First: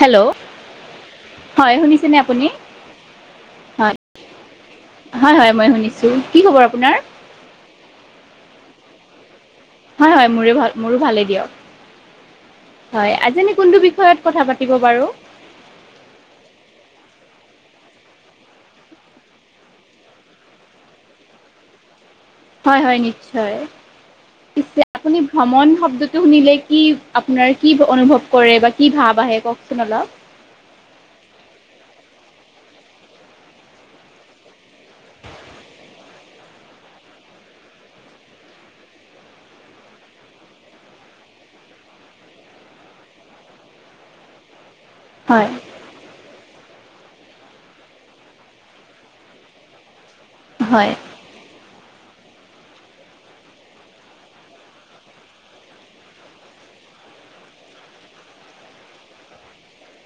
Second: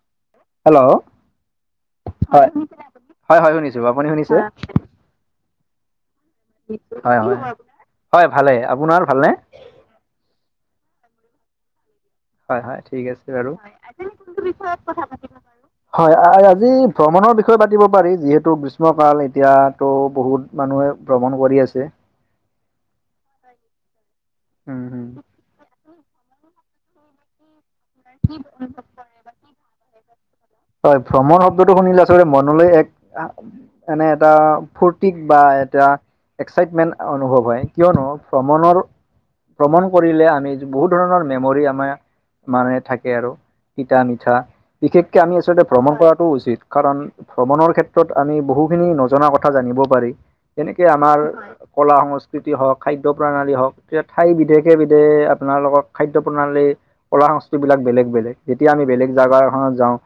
Hello hello. হয় শুনিছেনে আপুনি হয় হয় হয় শুনিছো, আপুনি শুনিছে? হয় হয় মই শুনিছো। কি খবৰ? আপোনাৰ হয় হয় হয় ভালে, আপোনাৰ ভালনে? হয় হয় মোৰে ভাল মোৰো ভালেই দিয়ক। হয় হয় ঠিক আছে আজি বাৰু আমি [inaudible] কোনটো বিষয়ত কথা পাতিব বাৰু হয় আজি ভ্ৰমণৰ বিষয়ে পাতিব পাৰি, যিহেতু গ্ৰীষ্মকাল এতিয়াতো বহুত মানুহে ভ্ৰমণ কৰি আছে। হয় হয় নিশ্চয়, উম পিছে হম আপুনি ভ্ৰমণ শব্দটো শুনিলে কি আপোনাৰ কি অনুভৱ কৰে বা কি ভাৱ আহে? কওকচোন অলপ। হয় ভ্ৰমণ শব্দটো শুনিলে আচলতে মনলে এক এনে এটা ফূৰ্তিক বা এটা এক্সাইটমেণ্ট অনুভৱ হয়, কিয়নো ভ্ৰমণৰ ভ্ৰমণ কৰিলে আমি বহুত ধৰণৰ মেমৰি আমাৰ মানে থাকে আৰু তিতা মিঠা বিশেষকে আমি হয় আচলতে ভ্ৰমণ কৰাটো উচিত কাৰণ ভ্ৰমণৰ ক্ষেত্ৰত আমি বহুখিনি নজনা কথা জানিব পাৰি। তেনেকে হয় আমাৰ কলা সংস্কৃতি হওক খাদ্য প্ৰণালী হওক এতিয়া ঠাই বিধেকে বিধে আপোনালোকৰ খাদ্য প্ৰণালী কলা সংস্কৃতি বিলাক বেলেগ বেলেগ যেতিয়া আমি বেলেগ জেগা এখনত যাওঁ।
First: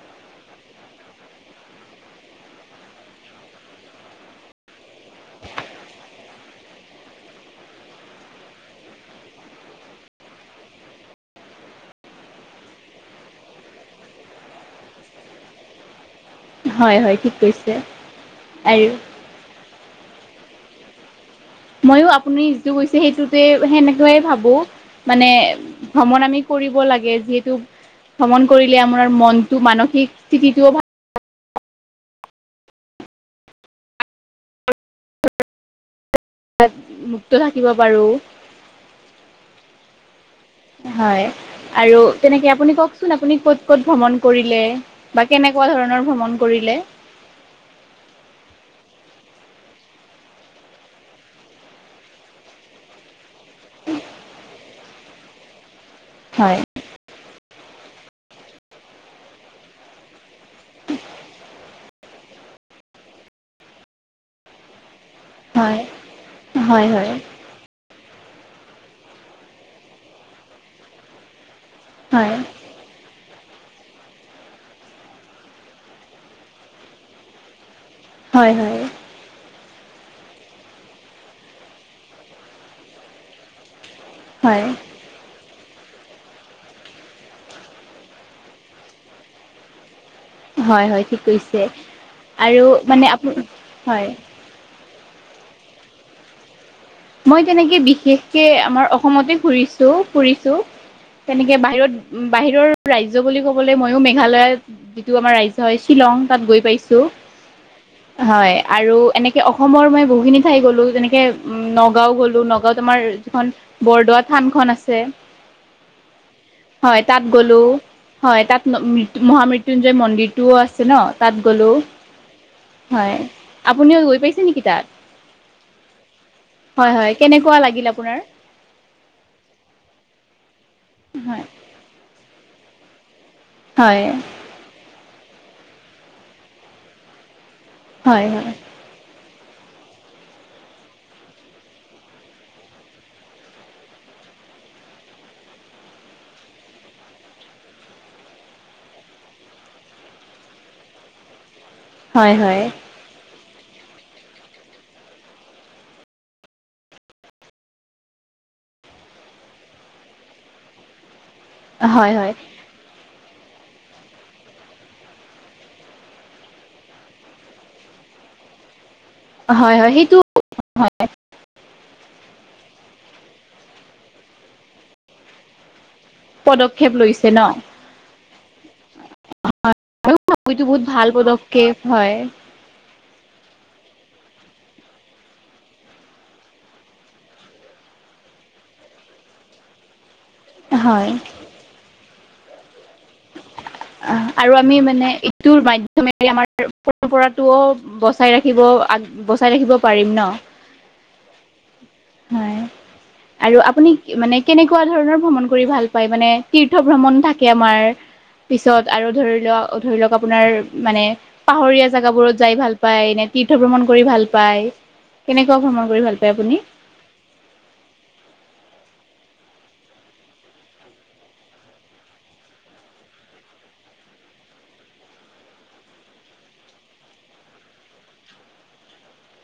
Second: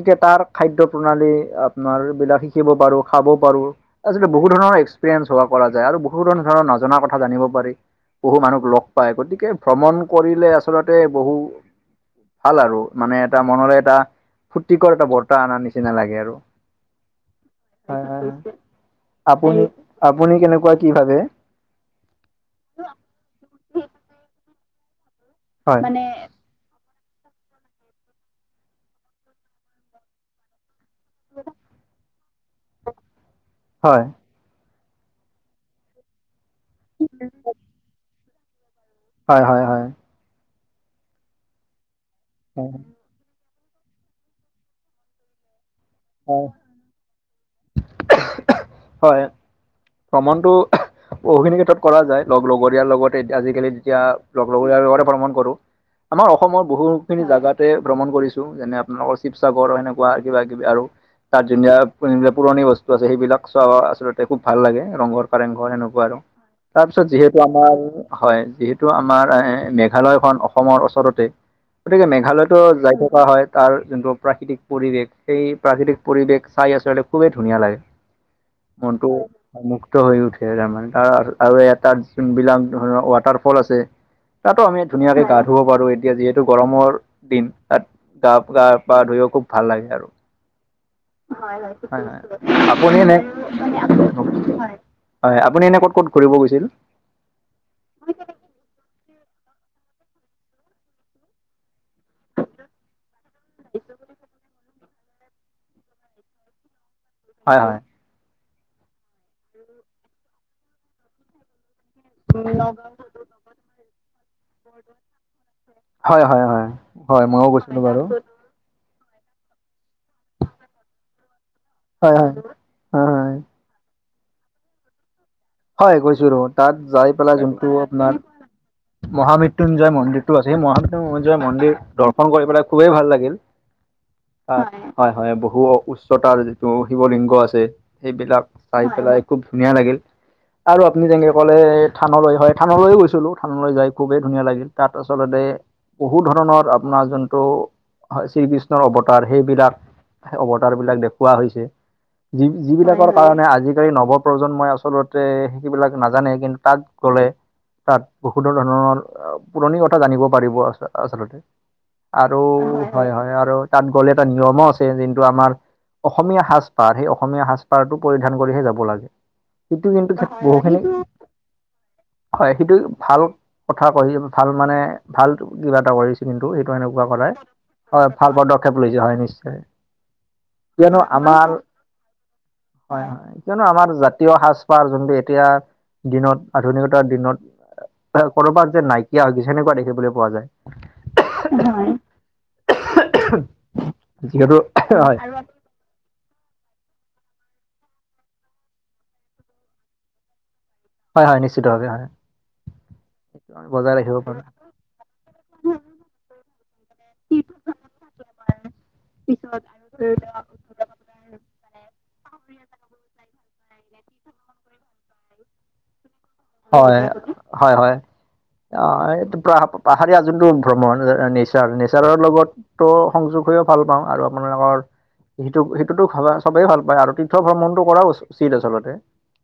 তেতিয়া তাৰ খাদ্য প্ৰণালী আপোনাৰবিলাক শিকিব পাৰোঁ খাব পাৰোঁ। আজিকালি বহু ধৰণৰ এক্সপিৰিয়েঞ্চ হোৱা কৰা যায় আৰু বহু ধৰৰ ধৰণৰ নজনা কথা জানিব পাৰি। বহু মানুহ লগ পায় গতিকে ভ্ৰমণ কৰিলে আচলতে বহু ভাল আৰু মানে এটা মনৰে এটা ফুৰ্তিকৰ এটা বতাহ আনাৰ নিচিনা লাগে আৰু। হয় হয় ঠিক কৈছে হয় হয় হয় আইৰু আপুনি আপুনি কেনেকুৱা কি ভাবে? মইয়ো আপুনি যিটো কৈছে সেইটোতে সেনেকুৱে ভাবো। মানে হয় ভ্ৰমণ আমি কৰিব লাগে যিহেতু ভ্ৰমণ কৰিলে আমাৰ মনটো মানসিক স্থিতিটো ভাল [unintelligible] হয়। তাত মুক্ত থাকিব পাৰো। হয় হয় হয়। হয় আৰু তেনেকে আপুনি কওক চোন আপুনি ক'ত ক'ত ভ্ৰমণ কৰিলে বা কেনেকুৱা ধৰণৰ ভ্ৰমণ কৰিলে? হয় ভ্ৰমণটো বহুখিনি ক্ষেত্ৰত কৰা যায় লগৰীয়াৰ লগতে আজিকালি যেতিয়া লগৰীয়াৰ লগতে ভ্ৰমণ কৰো। [inaudible] আমাৰ অসমৰ বহু খিনি জাগাতে ভ্ৰমণ কৰিছো যেনে আপোনালোকৰ শিৱসাগৰ সেনেকুৱা কিবা কিবি আৰু [unintelligible] পুৰণি বস্তু আছে সেইবিলাক চোৱা আচলতে খুব ভাল লাগে ৰংঘৰ কাৰেংঘৰ হয় সেনেকুৱা আৰু হয় তাৰ পিছত হয় যিহেত- তু আমাৰ হয় যিহেতু আমাৰ এ মেঘালয়খন অসমৰ ওচৰতে গতিকে হয় মেঘালয়তো যায় থো- কোৱা হয় তাৰ যোনটো প্ৰাকৃতিক পৰিৱেশ সেই প্ৰাকৃতিক পৰিৱেশ চাই [unintelligible] খুবেই ধুনীয়া লাগে হয় মনটো মুক্ত হৈ উঠে তাৰমানে তাৰ আৰু এটাত যোনবিলাক ধৰণৰ ৱাটাৰ ফল আছে। তাতো হয় হয় আমি ধুনীয়াকে গা ধুব পাৰো এতিয়া যিহেতু গৰমৰ দিন তাত গা গা পা ধুইও খুব ভাল লাগে আৰু। হয় হয়। ঠিক [unintelligible] হয় কৈছে আৰু মানে আপু হয় আপুনি এনে ক'ত ক'ত ঘূৰিব গৈছিল? মই তেনেকে বিশেষকে আমাৰ অসমতে ঘুৰিছো ফুৰিছো। তেনেকে বাহিৰত বাহিৰৰ ৰাজ্য বুলি ক'বলে মইও মেঘালয়ত যিটো আমাৰ ৰাইজ হয় শ্বিলং তাত গৈ পাইছো। হয় হয়। হয় আৰু এনেকে অসমৰ মই বহুখিনি ঠাই গ'লো যেনেকে নগ- গাঁও গ'লো নগাঁওত তোমাৰ যিখন বৰদোৱা থান খন আছে। হয় হয় হয় তাত ময়ো গলো গৈছিলো বাৰু হয় তাত ন মহামৃত্যুঞ্জয় মন্দিৰটোও আছে ন তাত গ'লোঁ। হয় হয় হয়, আপুনিও গৈ পাইছে নেকি তাত? হয় গৈছো ৰ তাত হয় হয় যাই পেলাই কেনেকুৱা যোনটো লাগিল আপোনাৰ মহামৃত্যুঞ্জয় মন্দিৰটো আছে সেই মহামৃত্যুঞ্জয় হয় মন্দিৰ দৰ্শন কৰি পেলাই খুবেই ভাল লাগিল। হয়। অ হয় হয় বহু উচ্চতাৰ যিটো শিৱ লিংগ আছে হয় হয় সেইবিলাক। চাই পেলাই খুব ধুনীয়া লাগিল আৰু আপুনি যেনেকে কলে থানলৈ হয় থানলৈয় গৈছিলো থানলৈ যাই খুবেই ধুনীয়া লাগিল তাত আচলতে বহু ধৰণৰ আপোনাৰ যোনটো হয়, শ্ৰীকৃষ্ণৰ অৱতাৰ সেইবিলাক অৱতাৰ বিলাক দেখুওৱা হৈছে। হয় যি হয় যি বিলাকৰ কাৰণে আজিকালি নৱ প্ৰজন্মই আচলত তে, সেইবিলাক নাজানে, কিন্তু তাত গ'লে তাত বহুতো ধৰণৰ পুৰণি কথা জানিব পাৰিব আচ আচলতে হয় হয় আৰু হয়', হয়' আৰু তাত গ'লে এটা নিয়মো আছে যোনটো আমাৰ অসমীয়া সাজ -পাৰ সেই অসমীয়া সাজ-পাৰটো পৰিধান কৰিহে যাব লাগে হয় সেইটো কিন্তু বহুখিনি [unintelligible] হয়', সেইটো ভাল কথা ক'য় ভাল মানে, ভাল কিবা এটা কৰিছে। কিন্তু সেইটো পদক্ষেপ এনেকুৱা লৈছে কৰাই, ন হয়' ভাল পদক্ষেপ লৈছে হয়' নিশ্চয়। [unintelligible] সেইটো বহুত কিয়নো ভাল আমাৰ পদক্ষেপ হয়। হয় - হয়, কিয়নো আমাৰ জাতীয় সাজ পাৰজন এতিয়া দিনত আধুনিকতাৰ দিনত ক'ৰবাত যে নাইকিয়া হৈ গৈছে সনেকুৱা দেখিবলৈ পোৱা যায়। হয় অ', আৰু যিহেতু আমি মানে হয় ইটোৰ মাধ্যম [unintelligible] আমাৰ পৰম্পৰাটোও বচাই ৰাখিব আগ বচাই ৰাখিব পাৰিম ন'? হয়', হয়' নিশ্চিতভাৱে হয়। আৰু আপুনি বজাই ৰাখিব মানে পাৰো। কেনেকুৱা ধৰণৰ ভ্ৰমণ কৰি ভাল পায়? মানে তীৰ্থ ভ্ৰমণ থাকে আমাৰ পিছত আৰু ধৰি লোৱা ধৰি লওঁক আপোনাৰ মানে পাহৰীয়া জেগাবোৰত যাই ভাল পায় নে? তীৰ্থ ভ্ৰমণ কৰি ভাল পায়? কেনেকুৱা ভ্ৰমণ কৰি ভাল পায় আপুনি? হয়', হয়', হয়'। অ', এইটো পা পাহাৰীয়া যোনটো ভ্ৰমণ নেচাৰ নেচাৰৰ লগত ত' সংযোগ হৈও ভাল পাওঁ, আৰু আপোনালোকৰ সেইটো সেইটোতো ভালে চবেই ভাল পায়, আৰু তীৰ্থ ভ্ৰমণটো কৰাও উচিত আচলতে,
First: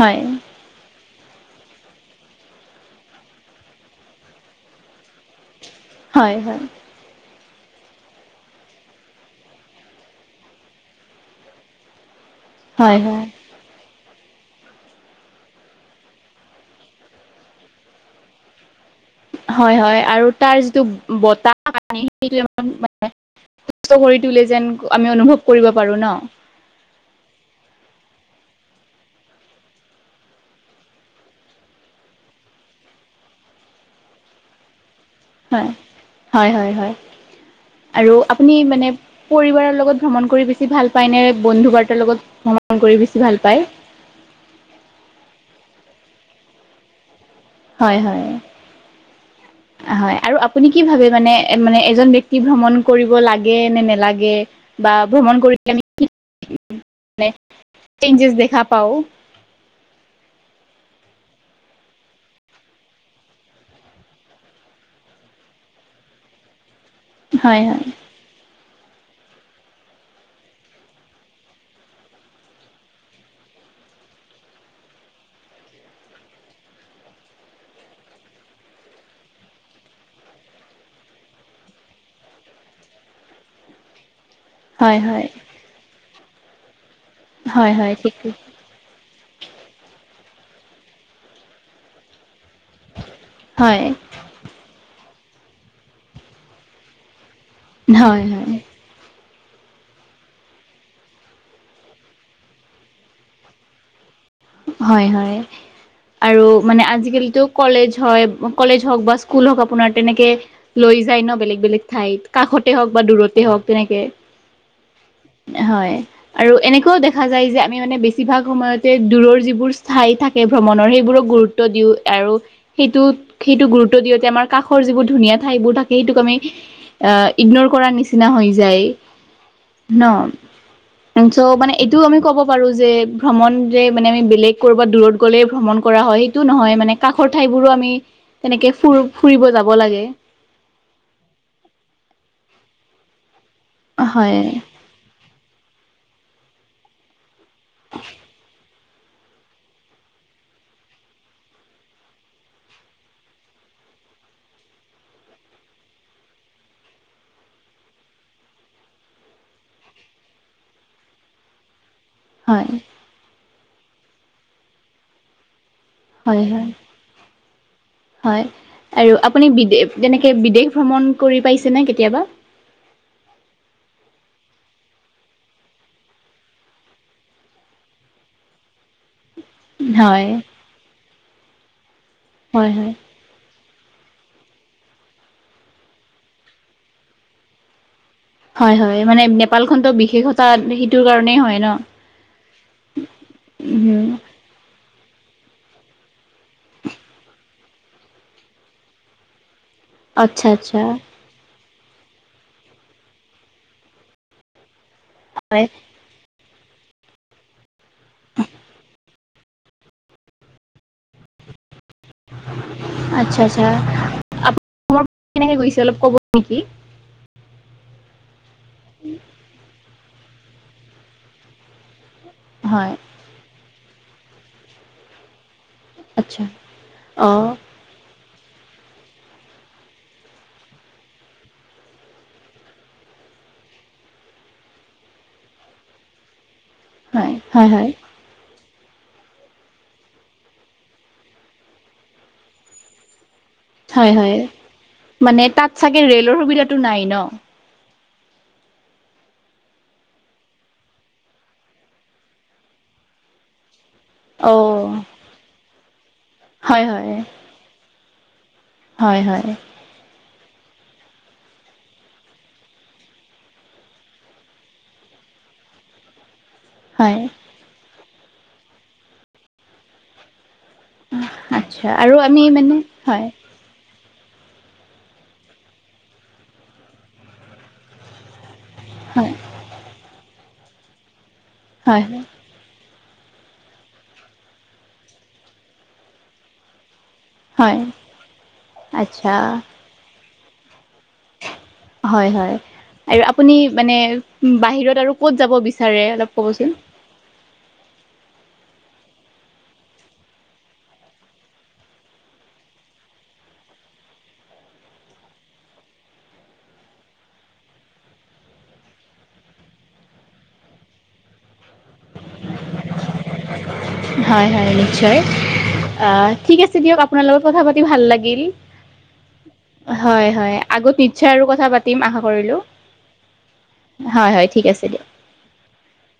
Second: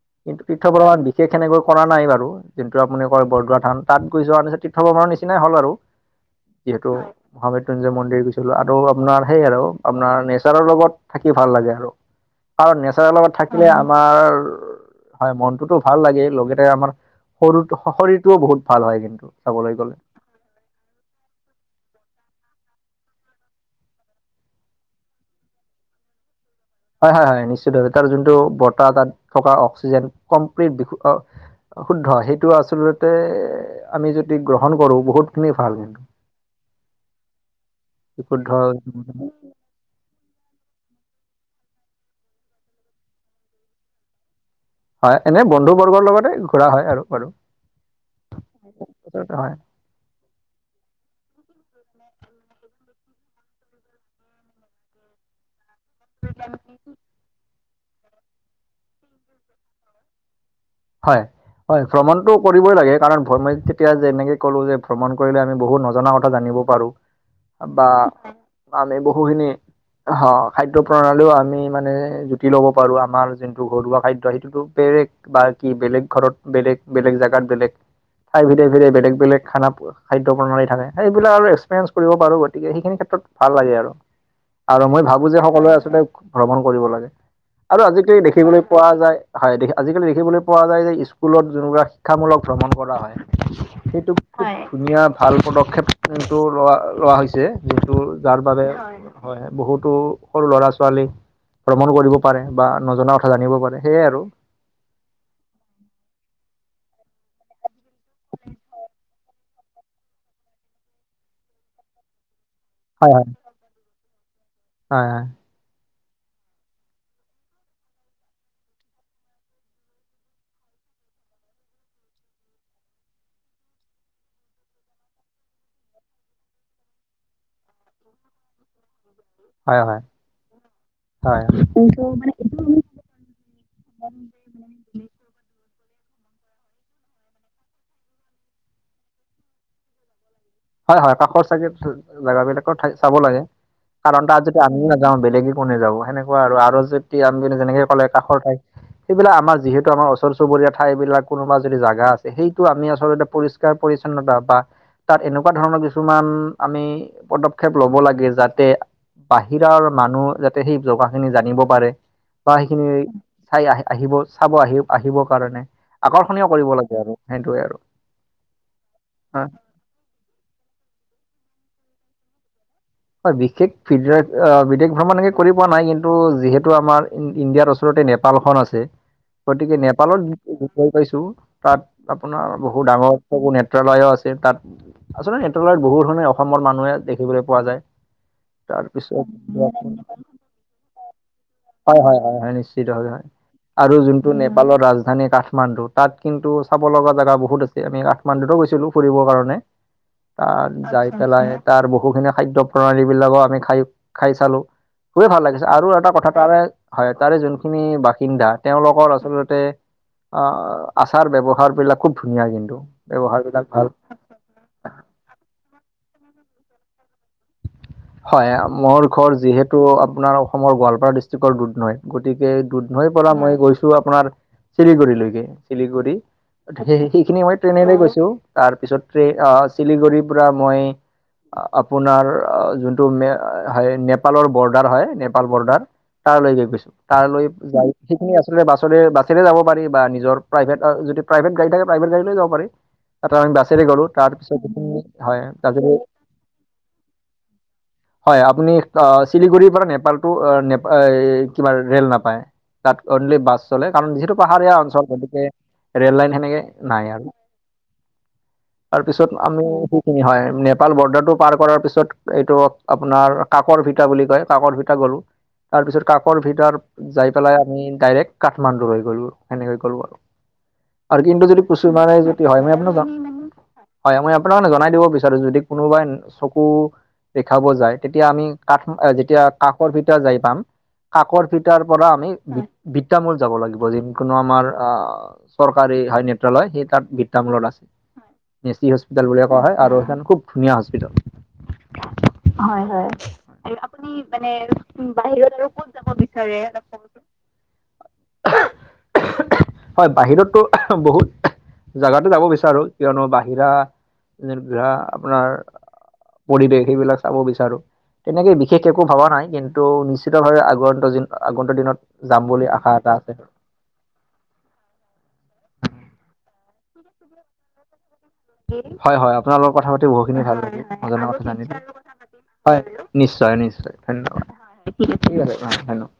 হয় কিন্তু তীৰ্থ ভ্ৰমণ বিশেষ সেনেকৈ কৰা নাই বাৰু, যোনটো আপুনি কয় বৰদোৱা থান, তাত গৈ যোৱাৰ পিছত তীৰ্থভ্ৰমণৰ নিচিনাই হ'ল আৰু। হয়', হয়' যিহেতু মহামৃত্যুঞ্জয় মন্দিৰ গৈছিলোঁ, আৰু আপোনাৰ সেই আৰু আপোনাৰ নেচাৰৰ লগত থাকি ভাল লাগে আৰু কাৰণ হয় নেচাৰৰ হয় লগত থাকিলে আমাৰ হয়, মনটোতো ভাল লাগে লগে তে আমাৰ সৰু শৰীৰটোও বহুত ভাল হয় কিন্তু চাবলৈ হয়', গ'লে হয়' আৰু তাৰ যিটো বতাহ [inaudible] সেই মানে সুস্থ কৰি তোলে যেন আমি অনুভৱ কৰিব পাৰোঁ ন? হয়' হয়' হয়' নিশ্চিত ভাৱে তাৰ যোনটো বতাহ তাত থকা অক্সিজেন কমপ্লিট শুদ্ধ, সেইটো আচলতে আমি যদি গ্ৰহণ কৰোঁ বহুত হয়', হয়' হয়' হয়' আৰু বিশুদ্ধ আপুনি মানে পৰিবাৰৰ লগত ভ্ৰমণ কৰি বেছি ভাল পায় নে? বন্ধু বাৰ্তাৰ লগত ভ্ৰমণ কৰি বেছি ভাল পায়? হয়' এনে বন্ধু বৰ্গৰ লগতে ঘূৰা হয় আৰু বাৰু হয়', হয়' আচলতে হয় হয়' আৰু আপুনি কি ভাবে মানে, মানে এজন ব্যক্তি ভ্ৰমণ কৰিব লাগে নে নালাগে? বা ভ্ৰমণ কৰি কেনেকে কি [unintelligible] চেঞ্জেজ দেখা পাওঁ? হয়। হয়, ভ্ৰমণটো কৰিবই লাগে কাৰণ ভ্ৰমণ যেতিয়া যেনেকে ক'লো যে ভ্ৰমণ কৰিলে আমি বহুত নজনা কথা জানিব পাৰো হয় হয় বা আমি বহুখিনি হহঁহ্, খাদ্য প্ৰণালীও আমি মানে জুতি ল'ব পাৰোঁ আমাৰ যোনটো ঘৰুৱা খাদ্য সেইটোতো বেলেগ বাকী বেলেগ ঘৰত বেলেগ, বেলেগ জেগাত বেলেগ ঠাই ভেদে ভেদে বেলেগ বেলেগ খানা পোৱা খাদ্য প্ৰণালী থাকে। এইবিলাক আৰু এক্সপ্ৰিয়েঞ্চ কৰিব পাৰোঁ গতিকে, সেইখিনি ক্ষেত্ৰত ভাল লাগে আৰু। আৰু হয় মই হয় ভাৱোঁ যে সকলোৱে আচলতে ভ্ৰমণ কৰিব লাগে হয় আৰু হয় ঠিক আজিকালি দেখিবলৈ পোৱা যায় হয়, দেখি আজিকালি দেখিবলৈ পোৱা যায় যে স্কুলত যোনবিলাক শিক্ষামূলক ভ্ৰমণ কৰা হয়। হয় সেইটোক্ হয়, ধুনীয়া ভাল পদক্ষেপটো লোৱা লোৱা হৈছে যিটো হয় যাৰ বাবে হয়, বহুতো সৰু ল'ৰা-ছোৱালীক ভ্ৰমণ কৰিব পাৰে বা নজনা কথা জানিব পাৰে সেয়াই আৰু। হয়, হয়। আৰু মানে আজিকালিটো কলেজ হয়, কলেজ হওক বা স্কুল হওক আপোনাৰ তেনেকে লৈ যায় ন' বেলেগ বেলেগ ঠাইত। কাষতে হওক বা হয় হয় দূৰতে হওক তেনেকে। হয় হয় হয় আৰু অনেকুৱাও দেখা যায় যে আমি মানে বেছিভাগ সময়তে দূৰৰ যিবোৰ স্থাই থাকে ভ্ৰমণৰ সেইবোৰক গুৰুত্ব দিওঁ আৰু সেইটোত সেইটো গুৰুত্ব দিওঁতে আমাৰ কাষৰ যিবোৰ ধুনীয়া ঠাইবোৰ থাকে সেইটোক আমি আঁ, ইগ্নৰ কৰাৰ নিচিনা হৈ যায় হয় হয় ন? হয় চ' মানে এইটো আমি ক'ব পাৰোঁ যে ভ্ৰমণ যে মানে, আমি বেলেগ কৰবাত দূৰত গ'লে ভ্ৰমণ কৰা হয়। সেইটো নহয় মানে, কাষৰ ঠাই বোৰো আমি তেনেকে ফুৰ ফুৰিব যাব লাগে। হয়, হয় কাষৰ চাগে জেগাবিলাকৰ ঠাই চাব লাগে। কাৰণ হয় তাত যদি আমিয়ে নাযাওঁ বেলেগে কোনে যাব সেনেকুৱা আৰু। আৰু যেতিয়া আপুনি যেনেকে ক'লে কাষৰ ঠাইক সেইবিলাক আমাৰ যিহেতু আমাৰ ওচৰ চুবীয়া ঠাইবিলাক কোনোবা যদি জাগা আছে সেইটো আমি আচলতে পৰিষ্ পৰিষ্কাৰ- পৰিচ্ছন্নতা বা তাত এনেক্ কুৱা ধৰণৰ কিছুমান আমি পদক্ষেপ ল'ব লাগে যাতে বাহিৰৰ মানুহ যাতে সেই জগা খিনি জানিব পাৰে বা হয় সেইখিনিৰ চাই আহি আহিব চাব, আহি আহিবৰ কাৰণে। হয়, আকৰ্ষণীয় হয় কৰিব লাগে আৰু সেইটোৱে আৰু হয় আৰু আপুনি বিদে যেনেকে বিদেশ ভ্ৰমণ কৰি পাইছেনে কেতিয়াবা হয়, বিশেষ ফিজুৱা আঁ--বিদেশ ভ্ৰমণ হেনেকে কৰি পোৱা নাই কিন্তু যিহেতু আমাৰ ইণ্ড ইণ্ডিয়াৰ ওচ ওচৰতে নেপালখন আছে। গতিকে, নেপালত হয় গ গৈ পাইছোঁ তাত আপোনাৰ হয় বহুত হয় ডাঙৰ চকু নেত্ৰালয়ো আছে তাত। আচলতে নেত্ৰালয় বহুত ধৰণে অসমৰ মানুহে দেখিবলৈ পোৱা যায়। হয় হয় তাৰপিছত মানে নেপালখনতো বিশেষতা সেইটোৰ কাৰণেই ন হয়, হয় হয় নিশ্চিত ভাৱে হয়। আৰু উম যোনটো নেপালৰ ৰাজধানী কাঠ মাণ্ডু তাত কিন্তু চাব লগা জেগা বহুত আছে। আমি কাঠমাণ্ডুটো গৈছিলো ফুৰিবৰ কাৰণে। আচ্ছা তাত আচ্ছা যাই পেলাই তাৰ বহুখিনি খাদ্য প্ৰণালী বিলাকো আমি খাই খাই চালোঁ। খুবেই ভাল লাগিছে হয় আৰু এটা কথা তাৰে হয় তাৰে যোন খিনি বাসিন্দা তেওঁলোকৰ আচলতে আঁ আচাৰ-ব্যৱহাৰ বিলাক খুব ধুনীয়া কিন্তু ব্যৱহাৰ বিলাক ভাল আপুনি ভ্ৰমণ কেনেকে কৰিছে অলপ কব নেকি? হয়, মোৰ ঘৰ যিহেতু আপোনাৰ অসমৰ গোৱালপাৰা ডিষ্ট্ৰিক্টৰ দুধনৈত গতিকে, হয় দুধনৈৰ পৰা মই গৈছো আপোনাৰ চিলিগুৰিলৈকে, চিলিগুৰি আচ্ছা গতিকে, সেই অ সেইখিনি সময়ত ট্ৰেইনেৰে গৈছোঁ তাৰপিছত ট্ৰ চিলিগুৰিৰ পৰা মই আপোনাৰ যোনটো মে হয় নেপালৰ বৰ্ডাৰ হয় নেপাল বৰ্ডাৰ তালৈকে গৈছোঁ তাৰ হয় লৈ হয় [unintelligible] হয় সেইখিনি আচলতে বাছলৈ বাছেৰে যাব পাৰি বা নিজৰ প্ৰাইভেট যদি প্ৰাইভেট গড়ী থাকে প্ৰাইভেট গডীলৈ যাবাৰি তাৰ আমি বাছেৰে গ'লো হয় তাৰপিছতখ হয় অশোবিধাটো নাই ন হয় আপুনি চিলিগুৰিৰ পৰা নেপালতটো ন কিবা ৰেল নাপায় তাত অনলি বাছ চলে কাৰণ যিহেতু অ পাহাৰীয়া অঞ্চল গতিকে ৰেল লাইন সেনেকে হয় হয় নাই আৰু হয় তাৰপিছত হয় আমি সেইখিনি হয় নেপাল বৰ্ডাৰটো পাৰ কৰাৰ পিছত এইটো আপোনাৰ কাকৰ ভিতা বুলি কয় কাকৰ ভিতা গলো তাৰ পিছত কাকৰ ভিতাৰ হয় যাই পেলাই আমি ডাইৰেক্ট কাঠমাণ্ডু হৈ গ'লো সেনেকৈ গ'লো আৰু আৰু কিন্তু যদি আচ্ছা কিছুমানে আৰু আমি যদি হয় মই মানে আপনাক হয় হয় মই আপোনাকে জনাই দিব বিচাৰো যদি কোনোবাই চকু দেখাব যায় তেতিয়া আমি কাঠ হয় যেতিয়া কাকৰ ফিতা যাই পাম কাকৰ ফিটাৰ হয় পৰা আমি বিত্তামূল যাব লাগিব যিকোনো আমাৰ আহ চৰকাৰী হয় নেত্ৰালয় সেই তাত মূলত হয় আছে এচি হস্পিতেল আচ্ছা বুলিয়ে কোৱা হয় আৰু সেইখন খুব ধুনীয়া হস্পিতেল হয় হয় আৰু আপুনি মানে বাহিৰত আৰু কত যাব বিচাৰে অলপ কবচোন [inaudible] হয় বাহিৰতো বহুত জাগাতে যাব বিচাৰো কিয়নো বাহিৰা [unintelligible] আপোনাৰ পৰিৱেশ সেইবিলাক চাব বিচাৰো তেনেকেই বিশেষ একো ভবা নাই কিন্তু নিশ্চিতভাৱে আগন্ত দিন আগন্ত দিনত যাম বুলি আশা এটা আছে আৰু হয় হয় নিশ্চয় আহ ঠিক আছে দিয়ক আপোনাৰ লগত কথা পাতি ভাল লাগিল হয় হয় আপোনাৰ লগত কথা পাতি হয় বহুখিনি হয় ভাল লাগিল আগত নজনা নিশ্চয় আৰু কথা পাতিম আশা কৰিলোঁ জানিলো নিশ্চয় নিশ্চয় হয় হয় ঠিক আছে দিয়ক ধন্যবাদ ঠিক আছে অ ধন্যবাদ